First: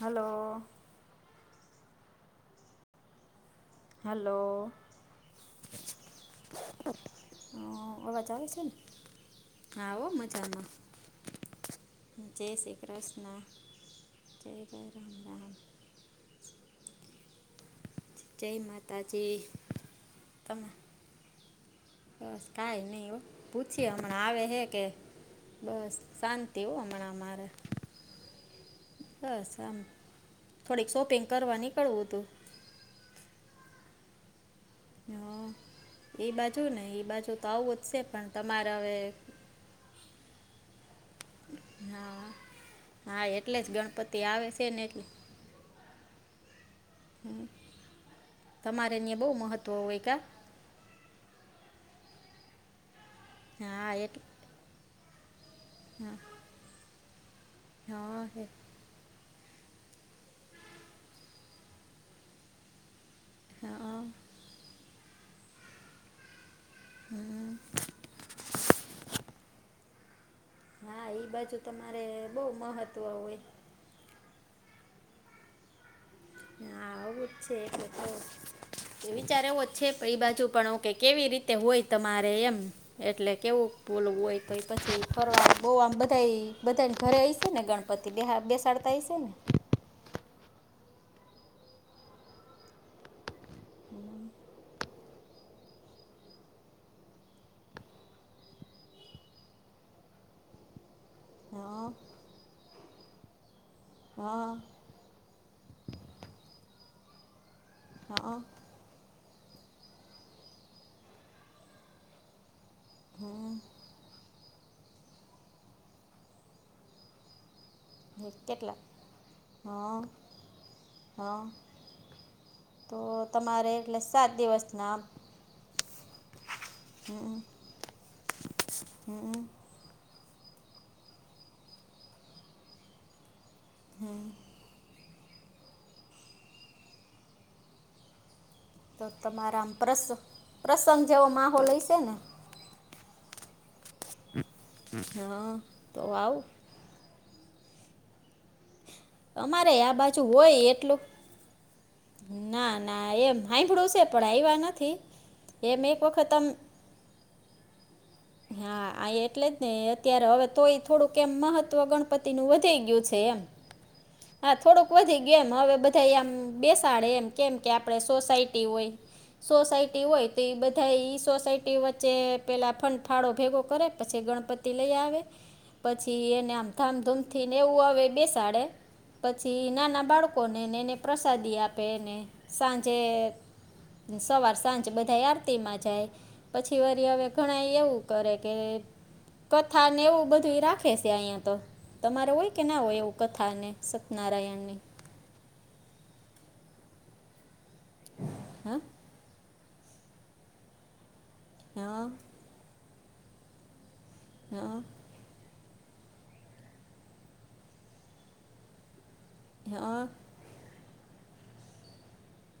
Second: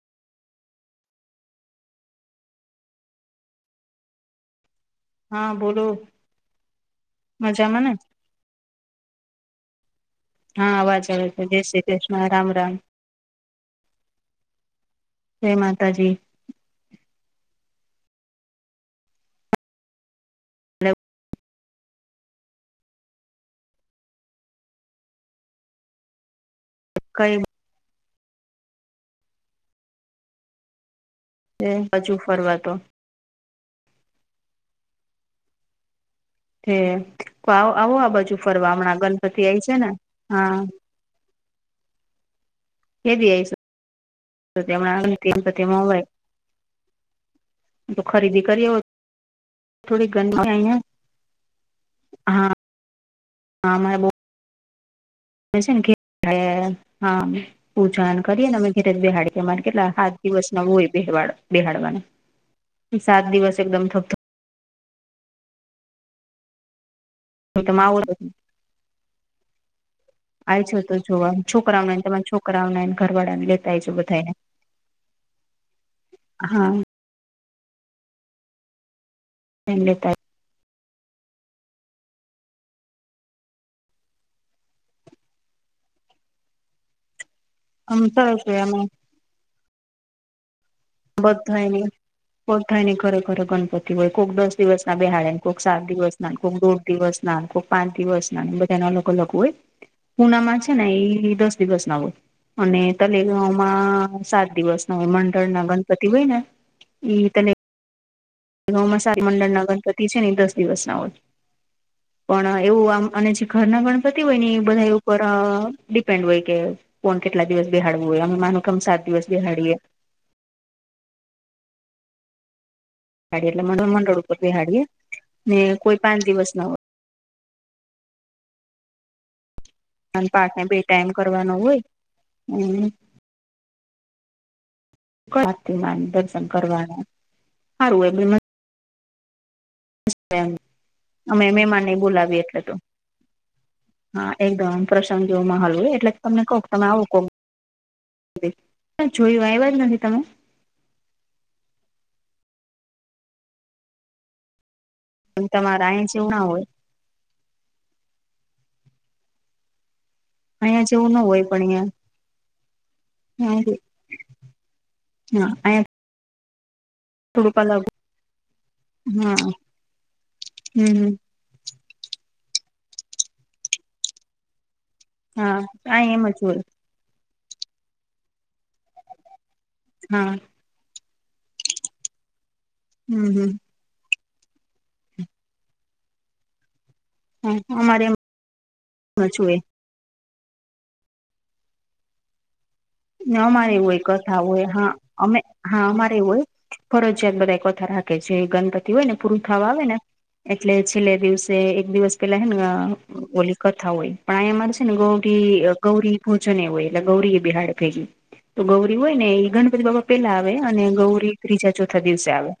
હાલો hello હા બોલો મજામાં ને ચાલ છેને, આવો મજ હા, અવાજ આવે છે જય શ્રી કૃષ્ણ રામ રામ પ્રશ્ના [unintelligible] જય માતાજી જય માતાજી તમ બસ કાઈ નઈ હો પૂછીએ હમણાં આવે હે કે બસ શાંતિ હો અમણાં કઈ મારે બસ આમ થોડીક શોપિંગ કરવા નીકળવું અતુ વાટો હ એ બાજુ તે નહિ એ બાજુ, તો આવો જ સે પણ તમારે અવે પેય છેને, હા નાં કે દી આઈશ ને એટલે તો ખરીદી કરીઓત તમારે ત્યાં બહુ મહત્ત્વ હોય થોડી કા ગંદી આઈ આં હા નાં અમારે બહુ આયેટ છે ને ઘે હા પૂજાન હા હે કરીએ ને અમે ઘેરેજ બેહાડે એમાં કેટલા હાત, દિવસ ના હોય બેહવાડ બેહાડવાના સાત દિવસ એકદમ હા થપ થપ તો કે મા આવું આજો તો હા એ જોવા બાજુ છોકરાઓનેને તમારે તમારા બહુ છોકરાઓનેને મહત્ત્વ ઘર હોય વાળા ને લેતા આયજો બધાને હા ના આવું જ છે એટલે તો એ વિચાર એવો એમ છે પ લેતા એ બાજુ પણ કે કેવી રીતે હોય તમારે એમ એટલે કેવું બોલવું હોય તો પછી ફરવા બોવામ બધાય બધાને ઘરે આવી છેને આમ ગણપતિ બે સરસ હોય આમાં બેસાડતા હ છેને. બધુંય ન કો થાય ન ખરેખર ગણપતિ હોય કોઈક દસ દિવસ ના બ બેહાડેને કોઈક સાત દિવસ ના કોઈક દોઢ દિવસ ના પાંચ દિવસ ના બધા ના અલગ અલગ હોય પુનામાં છે ને એ દસ દિવસ હા ના હોય અને તલેગમાં હા સાત દિવસ ના હોય મંડળ ના પતી હોય ને ઈ તને હા ગૌમાંસા મંડળ ના ગણપતિ છે ને દસ દિવસના હોય [inaudible] પણ એવું આમ અને જે ઘરના ગણપતિ હોય ને એ બધા એ ઉપર ડિપેન્ડ હોય કે કોણ કેટલા દિવસ બેહાડવું હોય અમે માનું કેટલા કેમ સાત દિવસ બેહાડીએ હ તો બેહાડીએ તમારે મંડળ એટલે મંડળ સાત ઉપર બેહાડીએ દિવસના ને કોઈ પાંચ દિવસ ના હમ હમ અને પાચ બે ટાાઈ એમ કરવાનો હોય હમ હા દર્શન કરવાના હારું એ તો તમારા આમ પ્રસ પ્રસંગ જેવો માહોલ હશે ને એટ હતું હા એકદમ પ્રશંગ જેવો હા માહોલ હોય તો એટલે તમને આવું કહ તમે આવું કહ તમારે આ બાજુ હોય એટલું ના ના એમ સાાંભળું છે પણ આવવા નથી એમ તમારા એક અહીંયા વખત જેવું ના આમ હોય હા આ એટલે જ ને અત્યારે હવે તોય અહીંયા જેવું થોડુંક ના એમ હોય પણ મહત્વ અહિયાં ગણ તિ નું વધી ગયું છે એમ હા થોડુંક વધી ગયું એમ હા હવે અહીંયા બધ થ આમ બેસાડે એમ કેમ થોડુંક કે અલગ આપડ સોસાયટી હોય હા સોસાયટી હોય તો એ હમ બધા હમ એ સોસાયટી વચ્ચે પેલા ફદ ફાળો ભેગો કરે પછી ગણપતિ લઈ આવે હા આ એમ પછી જ એને હોય આમ ધામધૂમથી ને એવું હવે બેસાડે પછી નાના હા બાળકોને અનેને એને પ્રસાદી આપે ને સાંજે હમ હમ સવાર સાંજ બધા આરતી માં જાય પછી વરી હવે હા ઘણા એવું અમારે કે જ હોય કથા ને એવું બધું રાખે છે અહિયાં તો તમારે હોય કે ના હોય એવુ? ના અમારી હોય કથા હોય હા અમે હા અમારે એવું હોય ફરજયાત બધા એક વથા રાખે છે હં ગણપતિ હોય ને પૂરું થવા આવે ને એટલે છેલ્લે દિવસે એક હં દિવસ પેલા હે ને પોલીસ કથા હોય પણ આયા મારે છે ને ગૌરી ગૌરી ભોજન હોય એટલે ગૌરી બેહાડે તો ગૌરી હોય ને એ હં ગણપતિ બાપા પેલા આવે અને ગૌરી ત્રીજા ચોથા દિવસે આવે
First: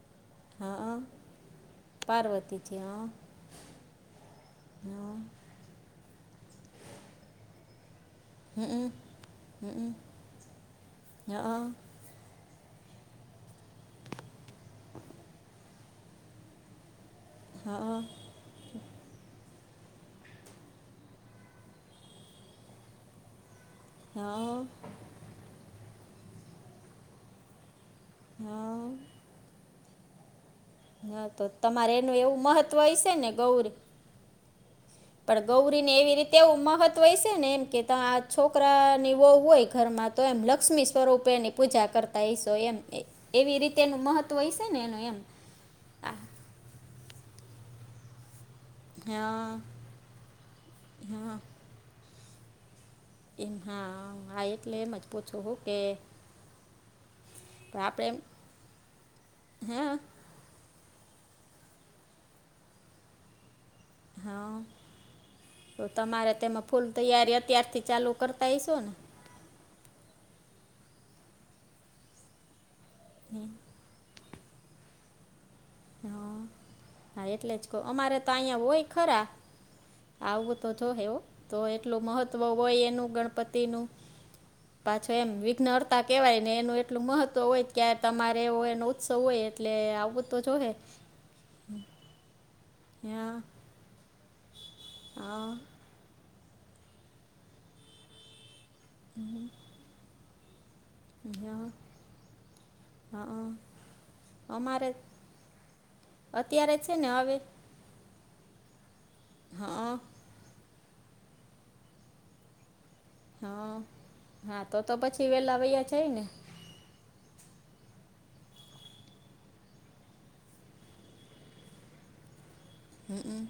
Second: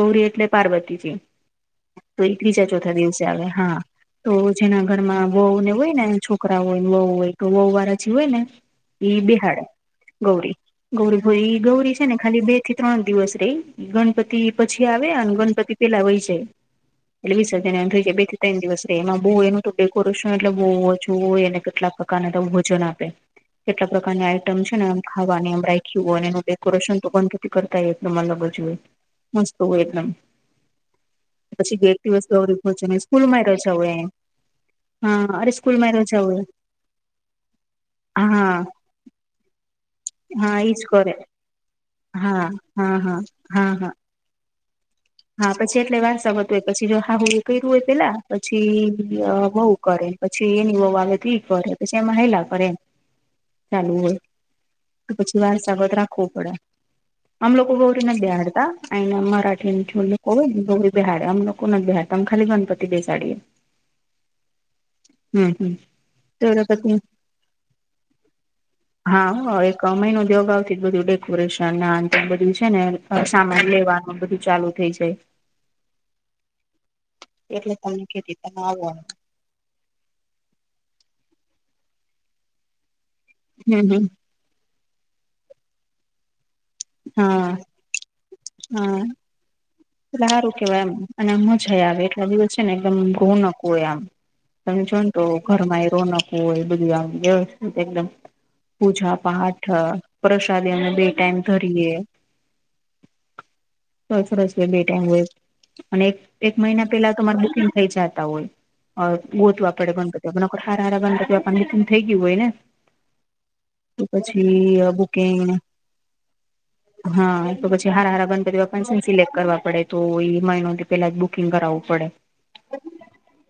ગૌરી એટલે હં હં પાર્વતીજી તો એ ત્રીજા પાર્વતીજી હં ચોથા દિવસે આવે હા તો જેના હં હં ઘરમાં વોવ ને હોય ને છોક છોકરા હોય વહુ હોય તોહ વારા જે હોય ને, હંક એ બેહાડે ગૌરી ગૌરી ભઈ ગૌરી ને ખાલી બે થી ત્રણ દિવસ રહી ગણપતિ પછી આવે અને ગણપતિ પેલા હોય છે એટલે વીસ હજ હં થઈ જાય બે ત્રણ દિવસ ર એમાં બહુ એનું ડેકોરેશન એટલે બહુજુ હોય એને કેટલાક પ્રકારને તો ભોજન આપે કેટલા પ્રકારની હં આઈટમ છે ને એમ ખાવા એમ રાખ અને એ ડેકોરેશન તો કરતાય એટલે હં મલગજ હોય મસ્ત હોય એટલે- હં તો પછી તમારે એક એનું દિવસ એવું મહત્ત્વ ગરી હશે સ્કૂલ ને માંય ગૌરી રહ્યો છે હ એ. પણ ગૌરીને એવી રીતે હોય એવું મહત્વ છે ને એમ કે ત આ હા છોકરાની બહુ હોય ઘરમાં તો એમ હા એજ લક્ષ્મી કરે સ્વરૂપેની પૂજા કરતા હા ઈશો એમ હા હા એવી હા રીતે હા મહત્ત્વ છે ને એનું એમ હા પછી એટલે વાત આ સાત હોય પછી જો હા હું એ કર્યું હોય પેલા પછી હં બઉ કરે પછી એની બહુ આવે તો હા ઈ કરે પછી એમાં હેલા કરે. એમ ચાલુ હા હોય હા એટલે એમ જ તો પૂછું પછી હું કે વારસાગત રાખવો પડે. અમ લોકો ગૌરી આપણે એમ નથી દહાડતા એને હે મરાીને કોય ને બહારે અમ લોકો નથી બહાર તમે ખાલી ગણપતિ બેસાડીએ. હા હમ હમ તો તમારે તેમે તો ફૂલ પછી તૈયારી અત્યારથી ચાલુ કરતા હઈશો ને. હા એક અમય ન દગ આવતી બધું ડેકોરેશન ના બધું છે ને. સામાન લેવાનું બધું ચાલુ થઇ જાય. હા હા એટલે જ કહ તમને અમારે તો કીધી તમે અહીંયા હોય આવો ખરા. આવું તો જો હેવ તો એટલું મહત્ત્વ હોય એનું ગણપતિનું હમ હમ પાછો એમ વિઘ્ન અર્તા કેહેવાય ને એનું એટલું મહત્વ હા હોય ક તમારે એવ હોય એનો હા ઉત્સવ હોય. એટલે આવું એટલે સારું કેવાય એમ અને આ મજા આવે એટલા દિવસ છે ને એકદમ હા ઘઉનકું હોય આમ. તમે જો ને તો હા ઘરમાં એ રોનકું હોય બધું હોય એકદમ પૂજા પાઠ પ્રસાદી અને બે હા ટમરીએ હા હા. સર બે અમારે ટાઈમ હોય અને એક એક અત્યારે મહિના છે ને પેલા તમા હવે બુકિંગ થઈ જતા હોય. ગોતવા પડે હા ગણપતિ સારા સારા ગણપતિ વાપ ન થઈ ગયું હોય ને. હા તો હા તો પછી તો પછી બુકિંગ વેલા વૈયા જાય ને. હા તો પછી હારા હારા બંધ કરવા પણિ કરવા પડે તો એ મહિનોથી પેલા જ બુકિંગ કરાવવું પડે. હમમ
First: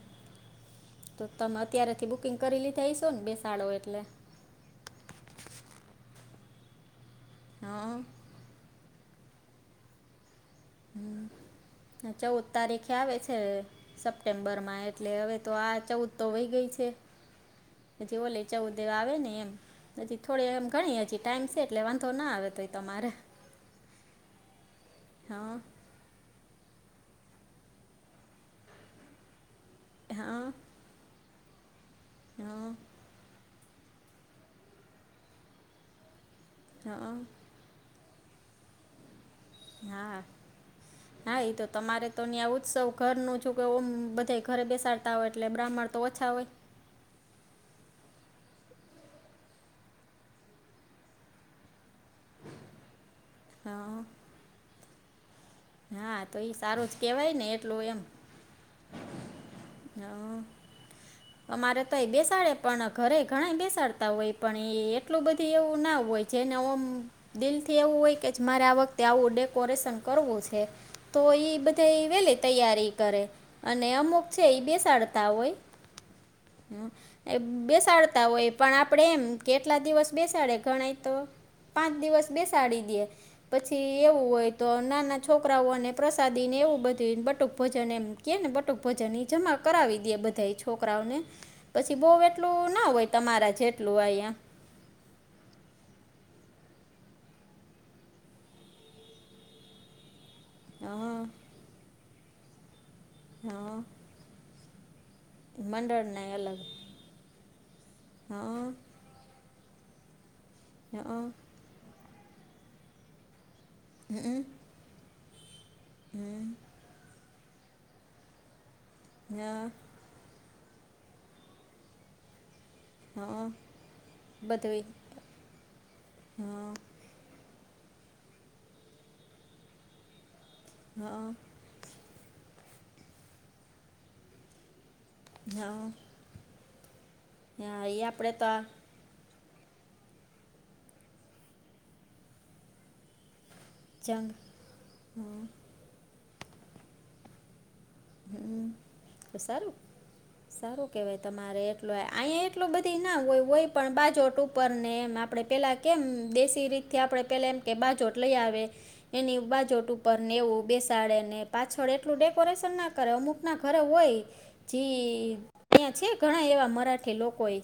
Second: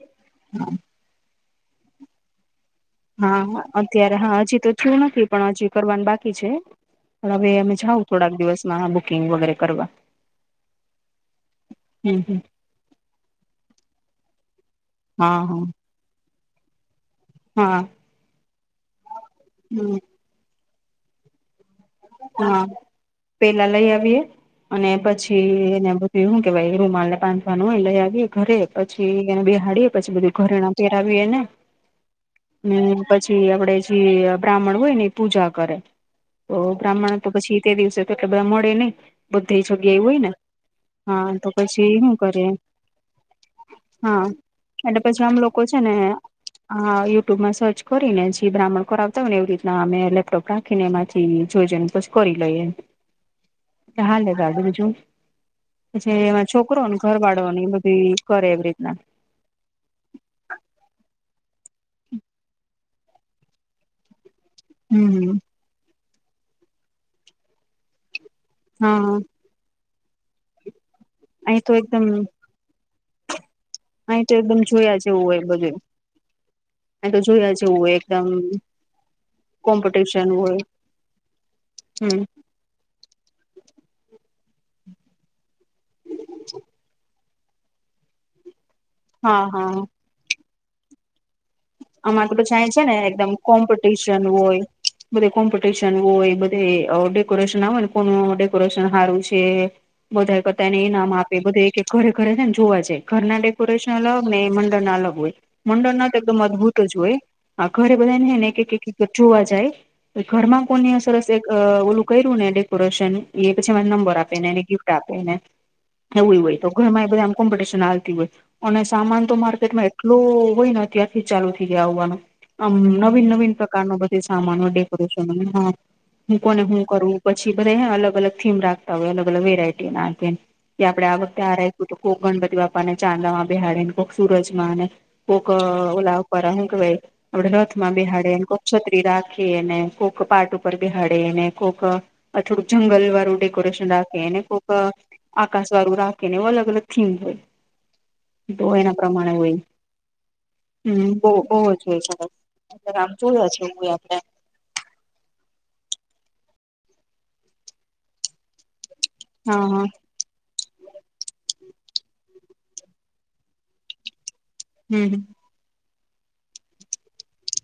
તો તમે અત્યારેથી બુકિંગ કરી લીધાશ હા અત્યારે હા હજી તો શું નથી પણ હજી કરવાનું બાકી છે હવે અમે જાઉ હા થોડાક દિવસ ના બુકિંગ વગેરે કરવા. હમ. હમ હમ ચૌદ તારીખે આવે છે સપ્ટેમ્બરમાં એટલે હવે હા તો હા આ ચૌદ તોવાઈ ગઈ છે. હા પ ઓલે ચૌદ દેવા આવે ને એમ હમ થોડે એમ ગણી હજી ટાઈમ છે એટલે વાંધ તો ના આવે હા તોય તમારે. પેલા લઈ આવીએ અને પછી હા એને વું કે ભાઈ એ રૂ માને પાંધવા ન હો લઈ આવીએ ઘરે પછી એને બ બેહાડીએે પછી બધું હા ઘરે ના વી એના હા હ પછી આપડે જે બ્રાહ્મણ હોય ને એ પૂજા કરે. તો હા બ્રાહ્મણ તો પછી તે દિવસે તો એટલે બ્રાહ્ મળે નને બુધ્ધ જગ્યા એવું હા હોય ને હા એ તો પછી તમારે શું તો કરે અહી ઉત્સવ ઘરનું છું કે ઓમ હા બધા ઘરે બેસાડ તા હોય એલે્રાહ્મણ તો ઓછા હોય. હ યુટ્યુબમાં સર્ચ કરીને જેી બ્રાહ્મણ કરાવતા હોય ને એવી રીતના અમે લેપટોપ રાખીને એમાંથી જોજન બછ કરી લઈ હા દાજું? પછી હા તો એમાં એ સારું છોકરો જ ને ઘર કહેવાય વાળોને એ બધી કરે એવી રીતના. હા. અમારે તો એ બેસાડે પણ ઘરે ઘણા બેસાડતા હોય પણ એ એટલું હમ બધું એવું ના હોય. જેને હ દિલથી એવું હોય કે મારે આ વખતે હા આવું ડેકોરેશન કરવું છે. તો એ અહી તો બધે એકદમ વેલી તૈયારી કરે અને અમુક અહી તો છે એ એકદમ જોયા જેવું બેસાડતા હોય. બધું તો હ એ જોયા જેવું હોય બેસાડતા એકદમ હોય પણ આપડે એમ કેટલા દિવસ કોમ્પિટિશન બેસાડે હોય ગણાય તો. પાંચ હમ દિવસ બેસાડી દે પછી એવું હોય તો નાના છોકરાઓને પ્રસાદી ને એવું બધું બટુક ભજન એમ કે ને ટ ભજન હા જમા હા કરાવી દે બધા છોકરાઓને. પછી બહુ આમાં તો પછી એટલું છે ના ને હોય એકદમ તમારા જેટલું કોમ્પિટિશન અહીંયા. હોય બધે કોમ્પિટિશન હોય બધે ડેકોરેશન આવે ને કોનું ડેકોરેશન સારું છે. બોધાય ને ઈનામ હા આપે બધું ઘરે ઘરે છે ને જોવા જાય ઘરના હા ડેકોરેશન અલગ ને એ મંડળ ના અલગ હોય. મંડળ ના ત મંડળના એકદમ અલગ અદભુત. જોય ઘરે બધાને ને એક હા એક જોવા જાય ઘરમાં કોની અસર હા હશે. અ ઓલું કયરુ ને ડેકોરેશન એ પછી મને નંબર આપેને એ ગિફ્ટ આપે ને એવું હોય તો ઘરમાં એ બધાય આમ કોમ્પિટિશન આવતી હોય અને સામાન તો હા માર્કેટમાં એલુ હોય ને ત્યારથી ચાલુ થઈ ગયા ઓવાનું. આમ નવીન હા નવીન પ્રકાર ન બધી સામાનો બધુંય ડેકોરેશન હ હું કોને હા હું કરું. પછી બધાય અલગ અલગ થીમ રાખતા હોય અલગ અલગ વેરાયટી રાખે કે આપડે હા વખતે આ ર કોક ગણપતિ બાપા ને ચાંદા માં બેહાડે ને કોક સુરજ માંને કોઈક ઓ હા ઓલા કે ભાઈ આપે હા રથમાં બેહાડે આપણે એ તો આ કોક છ ન રાખીને કોક પાટ ઉપર બેહાડેને કોક અ થોડું જંગલ વાળું ડેકો ડેકોરેશન જંગ રાખેને કોઈક આકાશ વાળું રાખે ને એવું અલગ અલગ થીમ હોય. તો એના પ્રમાણે હોય સારું, સારું હમ કેવાય. બહુ બહુ તમારે જ હોય એટલોય સરસ અહીંયા એટલું એટલે બધી આમ ના હોય જોયા છે હોય એવું પણ આપડે બાજુ ઉપર ને એમ આપડે પેલા કેમ દેશી રીતથી આપડણે પેલા એમ કે બાજોટ લઈ આવે. એની હા હા બાજોટ ઉપર નેવું બેસાડે ને પાછળ એટલું ડેકોરેશન ના કર અમુક ના ઘરે હોય હમ જી ત્યાં છે ઘણા એવા મરાઠી લોકો એ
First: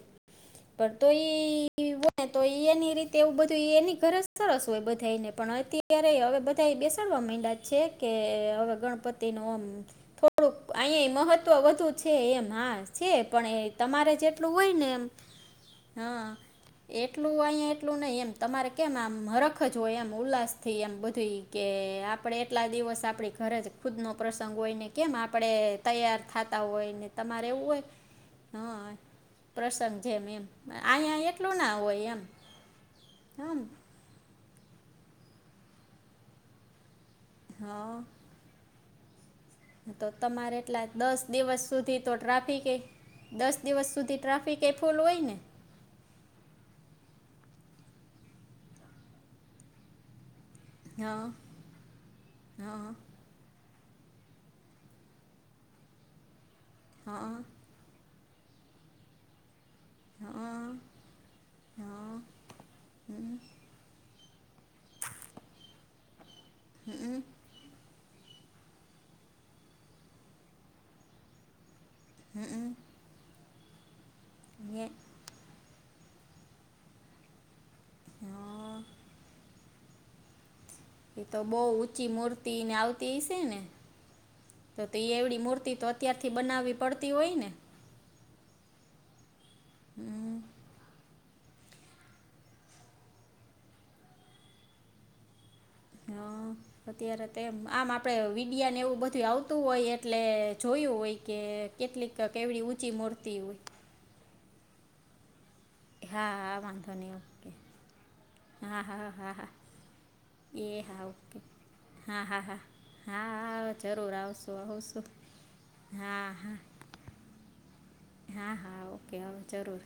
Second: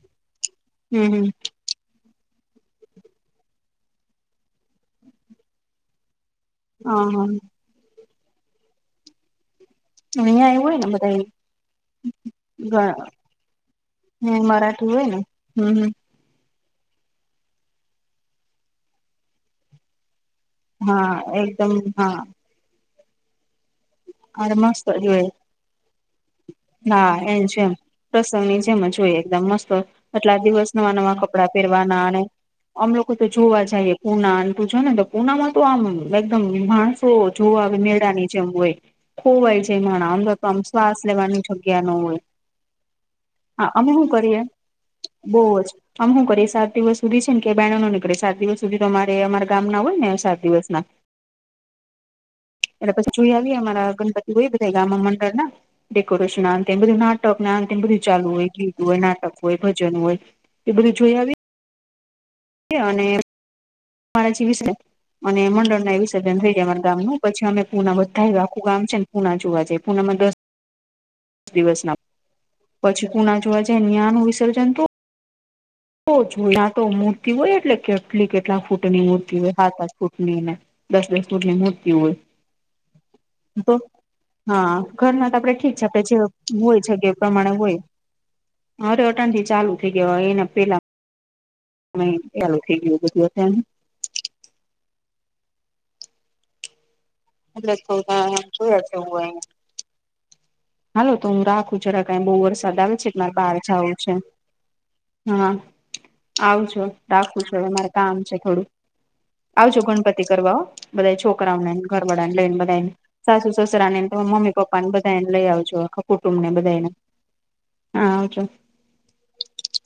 પણ હમ હમ તોઈ હોયને તો એની રીતે એવું બધું એની ગરજ સરસ હોય બધાને પણ અત્યારે હવે બ તઈ હા બેસાડવા હા મંડ્યા છે કે હવે ગણપતિ નો મ થોડુંક અહિયાં એવું હોય ને અહીં મહત્વ વધુ છે એમ હા છે બધા પણ એ તમારે જેટલું હોય ને એમ હ એટલું હો અહીયા એટલું નઈ એમ તમારે કેમ આમ હરખ જ હોય એમ ઉલ્લાસ થી એમ હા બધી કે એકદમ હા આપડે એટલા દિવસ આપડી ઘરે જ ખુદ નો પ્રસંગ અરે હોય મસ્ત ને જ પણે તૈયાર. થતા હોય ને હા એમ તમારે એવું છેમ હોય પ્રસવની જેમ હા જ હોય. એકદમ મસ્ત પ્રસંગ જેમ આટલા એમ દિવસ નવા નવા અહીંયા કપડા કપડા એટલું ના પહેરવાના હોય એમ અને અમ લોકો તો હમ જોવા જાયે. પુના અને તું જો ને તો પુનામાં તો આમ એકદમ માણસો જોવા આવે હા મેળાની જ હોય ખોવાય જ માણહ આમ તો તમારે આમ એટલા શ્વાસ દસ લેવાની દિવસ તો જગ્યા ન તે હોય ટ્રાફિક એ દસ દિવસ સુધી ટ્રાફિક એ ફૂલ હોય ને. અમ હું કરી સાત દિવસ સુધી છે ને કે બહેનો નીકળે સાત દિવસ સુધી તો મારે અમારા ગામ ના હોય ને સાત દિવસ ના. અ એલે પછી જોઈ આવીએ અમારા ગણપતિ હોય બધા ગામમાં મંડળના. ડેકોરેશન આન ટે બધું નાટક ને આ ધું ચાલુ હોય લીધું હોય કે નાટક હોય ભજન હોય એ બધું જોઈ આવી. અને માછી વિશે અને મંડળ ના એ વિસર્જન થઈ જાય અમારા ગામ ન પછી અમે પુના બધા એ આખું ગામ છે ને પુના જોવા જાય પુનામાં દસ [unintelligible] [inaudible] દસ દિવસ ના હમમ પછી પુણા જોવા જાય ને ઈયાનું વિસર્જન તો તો જો આ તો મૂર્તિ હોય એટલે કેટલી કેટલા ફૂટની મૂર્તિ હોય સાત-આત આ ફૂટની ને દસ એ દસ તો ફૂટની બહુ મૂર્તિ ઊંચી હોય મૂર્તિ ને આવતી એશે ને તો હા તો તે ઘરના તો એવડી આપણે ઠીક મૂર્તિ છે આપડે જે અત્યારથી બનાવવી હોય છે કે પડતી ને પ્રમાણે હોય અરે અટણ થી ચાલુ થઇ ગયો એના પેલા. અ એલું થઈ ગયું બધું અત હા અત્યારે તેમ એટલે આમ આપડે થોડા વિડીયા ન જોયા છે એવું હું બધું અહી આવતું હોય એટલે જોયું હાલો હોય તો કે હું રાખું કેટલીક કેવડી ઊંચી મૂર્તી હોય. ખાવું છે. હા હા હા આવજો વાંધો નહીં રાખું ઓકે છોવે. અમારે કામ છે થોડું હા હા હા હા આવજો ગણપતિ કરવા હો, એ હા બધા ઓકે છોકરાઓને હા ઘરવાળાને હા લઈને હા બધાયને, હા સાસુ હા સસરાને જરૂર મમ્મી આવશું પપ્પાને આવશું બધાયને લઈ આવજો આખા હા કુટુંબ ને હા બધાયને. હા આવજો. ઓકે હોવ, જરૂર.